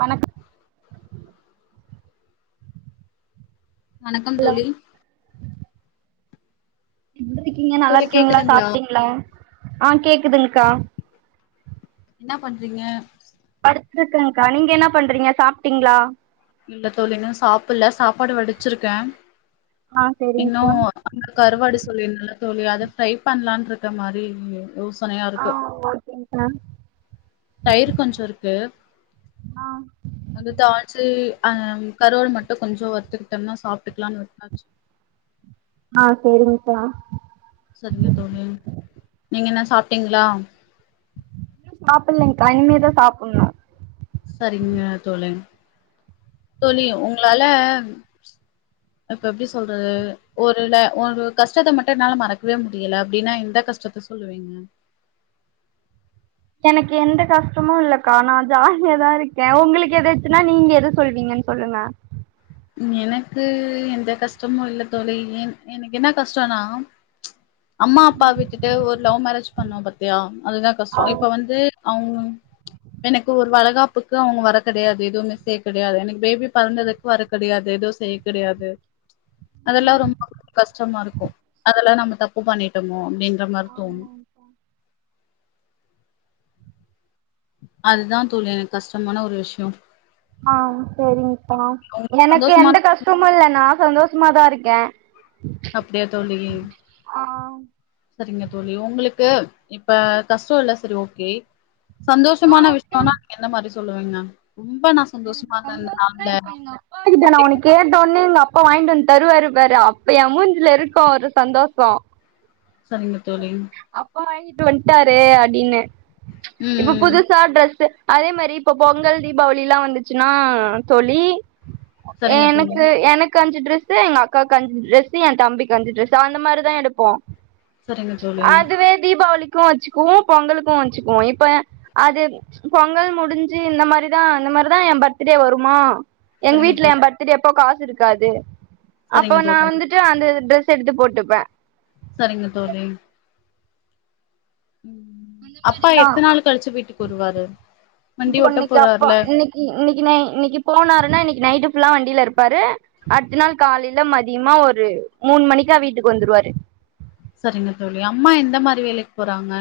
வணக்கோ வணக்கம் ஹலோ தோழி எப்டி இருக்கீங்க நல்லா தோழி இருக்கீங்களா கேக்குதுங்களா சாப்ட்டிங்களா ஆ கேக்குதுக்கா என்ன பண்றீங்க படுத்துருக்க கா நீங்க என்ன பண்றீங்க சாப்ட்டீங்களா இல்ல தோழி இன்னு சாப்பல்ல சாப்பாடு வடிச்சிருக்க ஆ இன்னு செரிங்க்கா அங்க கருவாடு சொல்லி இருந்தல்லா தோழி அத ட்ரை பண்லா இருக்க மாரி [unintelligible] ஆ ஓகேங்கா தயிர் கொஞ்சோ இருக்கு ஆ அடுத்த ஆச்சு அ கருவாடு மட்டு கொஞ்ச வறுத்துக்கிட்டன்னா சாப்ட்டுக்கலான்னு விட்டாச்சு ஆ சரிங்கப்பா சரிங்க தோழி நீங்க என்ன சாப்ட்டீங்களா சாப்பட்லங்கா இனிமே தா சாப்பட்னு சரிங்க தோழி தோழி உங்களால அப்ப எப்டி சொல்றது ஒருல ஒரு கஷ்டத்த மட்டு என்னால மறக்கவே முடியல அப்டின்னா எந்த கஷ்டத்த சொல்லுவீங்க எனக்கு எந்த கஷ்டமு இல்லக்கா நா ஜாலியாதா இருக்க உங்களுக்கு எதாச்சுன்னா நீங்க எது சொல்வீங்கன் சொல்லுங்க எனக்கு எந்த கஷ்டமு இல்ல தோழி எனக்கு என்ன கஷ்டனோ அம்மா அப்பா விட்டுட்டு ஒரு லவ் மேரேஜ் பண்ணோ பாத்தியா அதுதா கஷ்டோ இப்ப வந்து அவுங்க எனக்கு ஒரு வலகாப்புக்கு அவங்க வர கெடயாது எதுவுமே செய்ய கெடயாது எனக்கு பேபி பொறந்ததுக்கு வர கெடயாது எதூ செய்ய கெடயாது அதெல்லா ரொம்பொ கஷ்டமா இருக்கு அதெல்லா நம்ம தப்பு பண்ணிட்டோமோ அப்டின்ற மாரி தோணு அதுதா தோழி எனக்கு கஷ்டமான ஒரு விஷயோ ஆ சரிங்கா உங்களுக்கு எனக்கு சந்தோஷமான எந்த கஷ்டமு இல்ல நா சந்தோஷமாதா இருக்கே அப்டியா தோழி ஆ செரிங்க தோழி உங்களுக்கு இப்ப கஷ்டோ இல்ல சரி ஓகே சந்தோஷமான வி எந்த மாரி சொல்லுவீங்க ரொம்ப நா சந்தோஷமா இருந்த இந்த நாள்ல கிட்ட நான் அப்டி உனக்கு கேட்டோனே எங்க அப்பா வாங்கிட்டு வந்து தருவாரு பாரு அப்ப எ மூஞ்சில இருக்கு ஒரு சந்தோஷோ செரிங்க தோழி அப்பா வாங்கிட்டு வன்ட்டாரு அப்டின்னு இப்ப ம் புதுசா ட்ரெஸ்ஸு அதே மாரி இப்ப பொங்கல் தீபாவளில்லா வந்துச்சுன்னா தோழி சரிங்க தோழி எனக்கு எனக் க்கு அஞ்சு டிரஸ்ஸு எங்க அக்கா அஞ்சு டிரஸ்ஸு ஏ தம்பிக்கு அஞ்ச டிரஸ்ஸு அந்த மாரிதா எடுப்போ சரிங்க தோழி அதுவே தீபாவளிக்கு வச்சுக்குவோ பொங்கலுக்கு வச்சுக்குவோ இப்ப அது பொங்கல் முடிஞ்சு இந்த மாரிதா அந்த மாரிதா ஏ பர்த்டே வருமா எங்க சரிங்க வீட்ல தோழி என் பர்த்டே அப்போ காசு இருக்காது அப்போ சரிங்க நா தோழி வந்துட் டு அந்த டிரெஸ் எடுத்து போட்டுப்ப சரிங்க தோழி அந்த அப்பா மாரிதா எத்தன் நாள் கழிச்சு வீட்டுக்கு வருவாரு வண்டி ஓட்ட போறாருல இ இன்னைக்கு நை இன்னைக்கு போனாருன்னா இன்னைக்கு நைட்டு் ஃபுல்லா வண்டியில இருப்பாரு அடுத்த நாள் காலையில மதியமா ஒரு மூணு மணிக்கா வீட்டுக்கு வந்துருவாரு செரிங்க தோழி அம்மா எந்த மாரி வேலைக்கு போறாங்க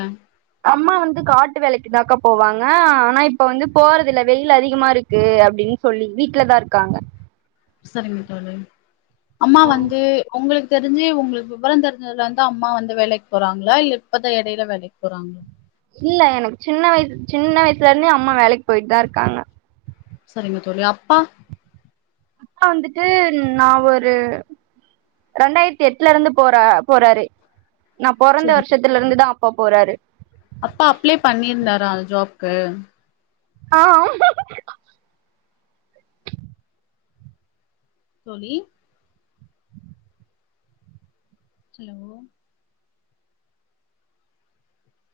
அம்மா வந்து காட்டு வேலைக்குதாக்கா போவாங்க ஆனா இப்ப வந்து போறதுல்ல வெயில் அதிகமா இருக்கு அப்டின்னு சொல்லி வீட்ல தா இருக்காங்க சரிங்க தோழி அம்மா வந்து உங்களுக் தெரிஞ்சு உங்களுக்கு விவர தெரிஞ்சதுலந்து அம்மா வந்து வேலைக்கு போறாங்களா இல்ல இப்பதா எடையில வேலைக்கு போறாங்களா இல்ல எனக்கு சின்ன வயசு சின்ன வயசுலேருந்தே அம்மா வேலைக்கு போயிட்டு தா இருக்காங்க சரிங்க தோழி அப்பா அப்பா வந்துட்டு நா ஒரு ரெண்டாயிரத்து எட்லருந்து போற போறாரு நா பொறந்த சரிங்க வருஷத்துலருந்துதா அப்பா போறாரு அப்பா அப்ளை பண்ணியிருந்தாரா அந் ஜாப்க்கு ஆ தோழி சீமு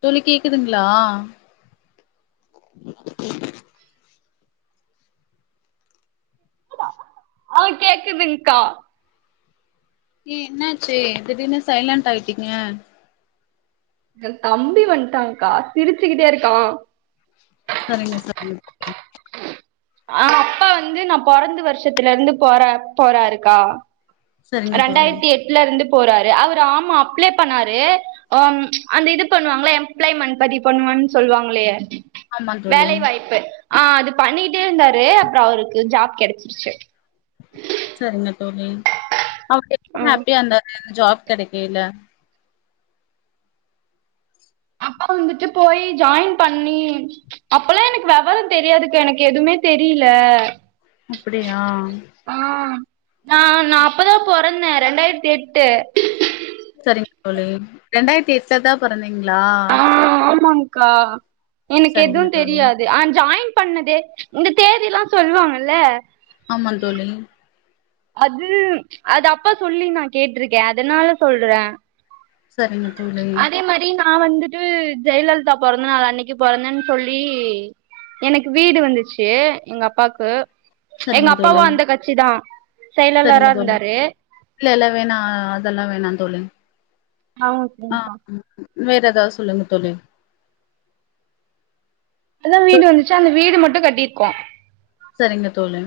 தோழி கேக்குதுங்களா [unintelligible] ஆ கேக்குதுங்க்கா ஏ என்னாச்சு திடீர்னு சைலண்ட்டாய்ட்டிங்க ஏ தம்பி வந்ட்டான்க்கா சிரிச்சிக்கிட்டே இருக்கா சரிங்க தோழி ஆ அப்பா வந்து நா பொறந்து வருஷத்துலருந்து போற போறாருக்கா சரிங்க தோழி ரெண்டாயிரத்தி எட்லருந்து போறாரு அவரு ஆமா அப்ளை பண்ணாரு ஆம் அந்த இது பண்ணுவாங்களே எம்ப்ளாய்மெண்ட் பதிவு பண்ணுவன் சொல்வாங்களே ஆமா தோழி வேலை வாய்ப்பு ஆ அது பண்ணிட்டே இருந்தாரு அப்புற அவருக்கு ஜாப் கெடைச்சிடுச்சு சரிங்க தோழி அவுங்க ஆ எப்டி ஹாப்பியா இருந்தாரு ஜாப் கெடைக்கையில அப்பா வந்துட்டு போய் ஜாயின் பண்ணி அப்பல்லா எனக்கு வெவர தெரியாதுக்கா எனக்கு எதுவுமே தெரியல அப்படியா ஆ நா நா அப்பதா பொறந்தே ரெண்டாயிரத்தி எட்டு சரிங்க தோழி ரெண்டாயிரத்தி எட்ல தா பொறந்தீங்களா ஆ ஆமாங்க்கா எனக்கு எதுவு சரிங்க தோழி தெரியாது ஆனா ஜாயின் பண்ணது இந்த தேதி எல்லா சொல்லுவாங்கல்ல ஆமாந்தோழி அது அது அப்பா சொல்லி நா கேட்ருக்கே அதனால சொல்ற சரிங்க தோழி அதே மாரி நா வந்துட்டு ஜெயலலிதா பொறந்த நாள் அன்னைக்கு பொறந்தேன்னு சொல்லி எனக்கு வீடு வந்துச்சு எங்க அப்பாக்கு எங்க சரிங்க அப்பாவு தோழி அந்த கட்சி தா செயலாளரா இருந்தாரு இல்லல்ல வேணா அதெல்லா வேணா தோழி ஆமா ஆ சரிங்க்கா அம் ம் வேற ஏதாவது சொல்லுங்க தோழி அதா தோ வீடு வந்துச்சி அந்த மட்டு கட்டிருக்கோ சரிங்க தோழி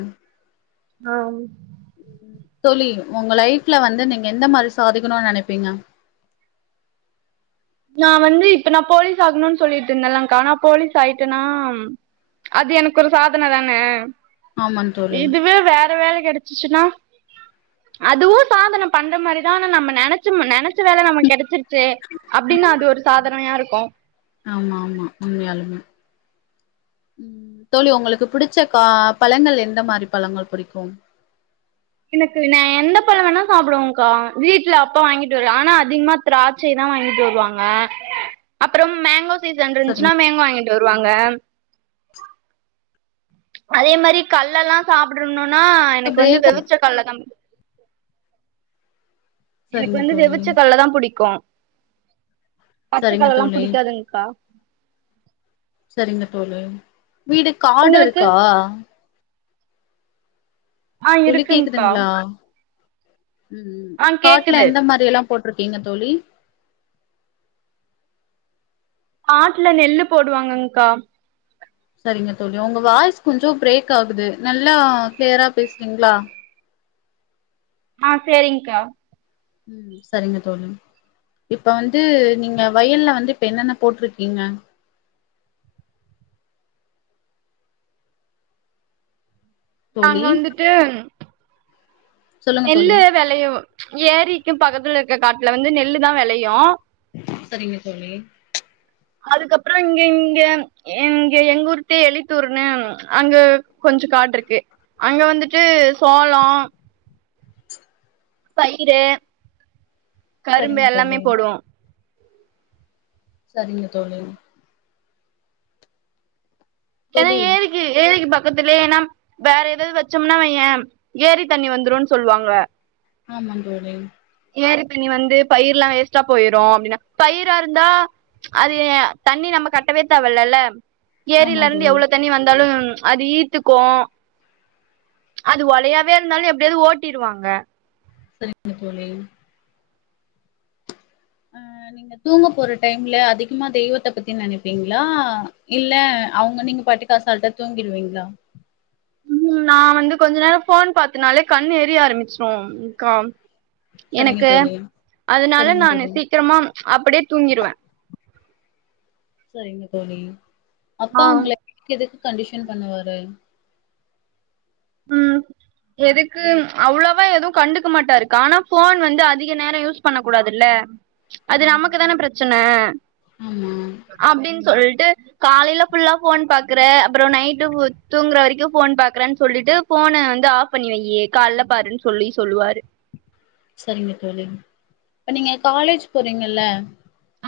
ஆம் தோழி உங்க லைஃப்ல வந்து நீங்க எந்த மாரி சாதிக்கணும்னு நனைப்பீங்க நா வந்து இப்ப நா போலீஸ் ஆகணுன்னு சொல்லிட்டு இருந்தலாக்கா ஆனா போலீஸ் ஆயிட்டனா ம் அது எனக்கு ஒரு சாதன தான ஆமாங் தோழி இதுவே வேற வேலை கெடை சிச்சிட்னா அதுவு சாதன பண்ற மாதிரிதா நம்ம நினைச்சம் நினைச்ச வேல நம்ம கெடைச்சிருச்சே அப்டின்னா அது ஒரு சாதனையா இருக்கு ஆமா ஆமா உண்மையாளுமே உம் தோழி உங்களுக்கு புடிச்ச கா பழங்கள் எந்த மாதிரி பழங்கள் புடிக்கு எனக்கு ந எந்த பழ வேணா சாப்டுவக்கா வீட்ல அப்பா வாங்கிட்டு வரு ஆனா அதிகமா திராட்சை தா வாங்கிட்டு வருவாங்க அபாரோம் மேங்கோஸ் சீசன் அன்றுருச்சின்னா சரிங்க மேங்கோ வாங்கிட்டு வருவாங்க அதே மாதிரி கல்லெல்லா சாப்புடுணுனா எனக்கு வந்து பிரேக் வெவுச்ச கல்லதா பிடிக் எனக்கு சரிங்க வந்து தோழி வெவிச்ச கல்லதா புடிக்கு சரிங்க பச்சக்கல்லல்லா தோழி புடிக்காதுங்கா சரிங்க தோழி வீடு காடு உங்களுக்கு இருக்கா ஆ தோழி இருக்குங்க்கா கேக்குதுங்ளா உம் ஆ காட்ல கேக்குது எந்த மாதிரி எல்லா போட்டிருக்கீங்க தோழி ஆட்டுல நெல்லு போடுவாங்கக்கா சரிங்க தோழி உங்க வாய்ஸ் கொஞ்சோ பிரேக் ஆகுது நல்லா கிளியரா பேசுவிங்ளா ஆ சேரிங்க்கா உம் சரிங்க தோழி இப்போ வந்து நீங்க வயல்ல வந்து இப்போ என்னென்ன போட்டருக்கீங்க நாங்க தோழி வந்துட்டு சொல்லுங்க தோழி நெல்லு விளைவு ஏரிக்கு பக்கத்துல இருக்க காட்ல வந்து நெல்லு தா வெளையு சரிங்க தோழி அதுக்கப்ரோ இங்க இங்க எங்கே எங்க ஊருட்டு எழுத்தூரன அங்கு கொஞ்சோ காட் இருக்கு அங்க வந்துட்டு சோளோ பயிரு கரும்பு சரிங்க எல்லாமே தோழி போடுவோ சரிங்க தோழி ஏனா தோழி ஏரிக்கி ஏரிக்கி பக்கத்திலயே ஏனாம் வேற எதாது வச்சோம்னா வைய ஏரி தண்ணி வந்துருன்னு சொல்லுவாங்க ஆமாம் தோழி ஏரி தண்ணி வந்து பயிர்லா வேஸ்ட்டா போயிட அப்டின்னா பயிரா இருந்தா அது தண்ணி நம்ம கட்டவே தேவ இல்லல்ல ஆமா ஏரிலருந்து தோழி எவ்ளோ தண்ணி வந்தாலு அது ஈத்துக்கு அது ஒலையாவே இருந்தாலு எப்டியாவது ஓட்டிடுவாங்க சரிங்க தோழி ஆ நீங் தூங்க போற டைம்ல அதிகமா தெய்வத்த பத்தி நெனைப்பீங்களா இல்ல அவுங்க நீங்க பாட்டுக் அசால்டா தூங்கிடுவீங்ளா உம் நா வந்து கொஞ்ச நேரோம் ஃபோன் பாத்தனாலே கண் எரிய ஆரம்பிச்சிரோம்கா சரிங்க எனக்கு தோழி அதுனால சரிங்க நானு தோழி சீக்கிரமா அப்டியே தூங்கிருவேன் சரிங்க தோழி ஆ அப்பா உங்கள எதுக்கு கண்டிஷன் பண்ணுவாரு ம் எதுக்கு அவ்ளவா எதுவு கண்டுக்க மாட்டாருக்கா ஆனா ஃபோன் வந்து அதிக நேரோம் யூஸ் பண்ண கூடாதுல்ல அது ஆமா தோழி நமக்குதான பிரச்சன ஆமா அப்டின்னு சொல்ட்டு காலையில ஃபுல்லா ஃபோன் பாக்குறே அப்றோம் நைட்டு தூங்குற வரைக்கும் ஃபோன் பாக்குறேன்னு சொல்லிட்டு ஃபோன வந்து ஆஃப் பண்ணி வைய் கால்ல பாருன்னு சொல்லி சொல்லுவாரு சரிங்க தோழி இப்ப நீங்க காலேஜ் போறீங்கல்ல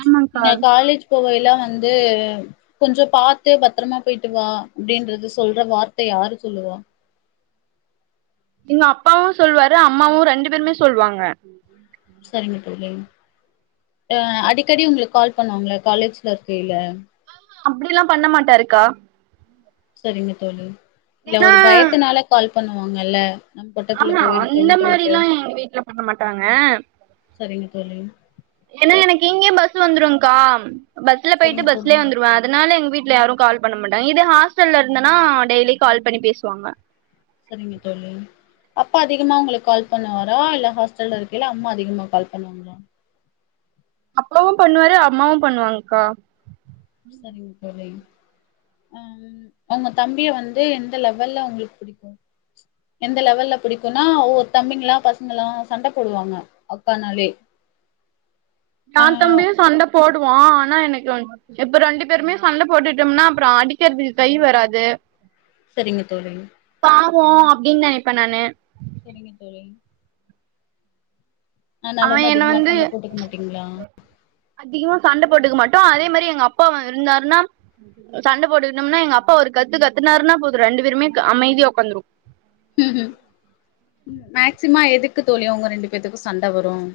ஆமாக்கா நீங்க காலேஜ் போகையில வந்து கொஞ்சோ பாத்து பத்திரமா போயிட்டு வா அப்டின்றது சொல்ற வார்த்தை யாரு சொல்லுவா எங்க அப்பாவும் சொல்லுவாரு அம்மாவும் ரெண்டு பேருமே சொல்லுவாங்க சரிங்க தோழி அ அடிக்கடி உங்களுக்கு கால் பண்ணுவாங்களா காலேஜ்ல இருக்கைல அப்டில்லா பண்ண மாட்டாருக்கா சரிங்க தோழி இல்ல ஏன்னா ஒரு பயத்னால கால் பண்ணுவாங்கல்ல நம்ம கொட்டக்குள்ள ஆமா போயிருக்க இந்த வீட்ட விட்டு மாரில்லாம் எங்க வீட்ல பண்ண மாட்டாங்க சரிங்க தோழி ஏனா எனக்கு இங்கயே பஸ் வந்துரும்கா பஸ்ல சரிங்க போயிட்டு தோழி பஸ்லயே வந்துருவே அதனால எங்க வீட்ல யாரும் கால் பண்ண மாட்டாங்க இது ஹாஸ்டல்ல இருந்தன்னா டெய்லி கால் பண்ணி பேசுவாங்க சரிங்க தோழி அப்பா அதிகமா உங்களுக்கு கால் பண்ணுவாரா இல்ல ஹாஸ்டல்ல இருக்கைல அம்மா அதிகமா கால் பண்ணுவாங்களா அப்பாவு பண்ணுவாரு அம்மாவு பண்ணுவாங்க்கா சரிங்க தோழி உம் உங்க தம்பிய வந்து எந்த லெவல்ல உங்களுக்கு புடிக்கும் எந்த லெவல்ல புடிக்குன்னா ஒவ்வொரு தம்பிங்களா பசங்கல்லா சண்ட போடுவாங்க அக்கானாலே ஆ நான் தம்பியும் சண்ட போடுவோ ஆனா எனக்கு இப்ப ரெண்டு பேருமே சண்டை போட்டுட்டோம்னா அப்றோ அடிக்கிறதுக்கு கை வராது சரிங்க தோழி பாவோ அப்டின்னு நெனைப்பே நானு செரிங்க தோழி அதனால அவ தா என்ன அதிகமா வந்து சண்ட போட்டுக்க மாட்டீங்களா அதிகமா சண்ட போட்டுக்க மாட்டோம் அதே மாரி எங்க அப்பா இருந்தாருன்னா சண்ட போட்டுக்கணோம்னா எங்க அப்பா ஒரு கத்து கத்துனாருன்னா போது ரெண்டு பேருமே அமைதியா உக்காந்துருவோ உம் மேக்சிமா எதுக்கு தோழி உங்க ரெண்டு பேத்துக்கும் சண்ட வரும்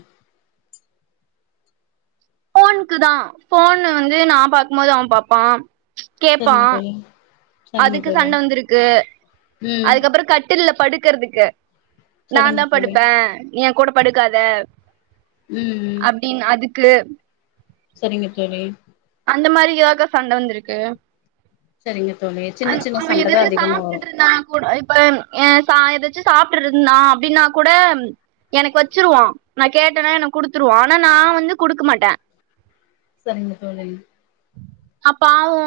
ஃபோனுக்கு தா ஃபோன் வந்து நா பாக்கும்போது அவே பாப்பா கேப்பா செரிங்க தோழி சரிங்க அதுக்கு தோழி சண்ட வந்திருக்கு ம் அதுக்கப்புறோம் கட்டில்ல படுக்கறதுக்கு நா சரிங்க தா தோழி படுப்பே நீ எ கூட படுக்காத உம் உம் அப்டின்னு அதுக்கு சரிங்க தோழி அந்த மாரி [unintelligible] சண்ட வந்திருக்கு சரிங்க தோழி அவ சின்ன சின்ன அவே சண்டதா எதாது அதிகமா வரு சாப்ட்டுட்ருந்தா கூட இப்ப என் ஏ சா எதாச்சு சாப்ட்டுருந்தா அப்டின்னா கூட எனக்கு வச்சிருவா நா கேட்டேனா எனக் குடுத்துருவா ஆனா நா வந்து குடுக்க மாட்ட சரிங்க தோழி அப்பாவு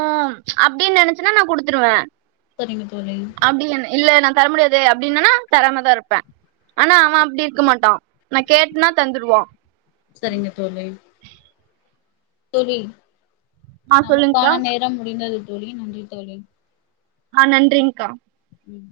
அப்டின் நெனச்சன்னா நா குடுத்துருவ சரிங்க தோழி அப்டி ஒன்னு இல்ல நா தர முடியாது அப்டின்னனா தராமதா இருப்ப ஆனா அவ அப்டி இருக்க மாட்டா நா கேட்னா தந்துருவா சரிங்க தோழி தோழி ஆ சொல்லுங்க்கா நமக்கான நேரம் முடிந்தது தோழி நன்றி தோழி ஆ நன்றிங்கா ம்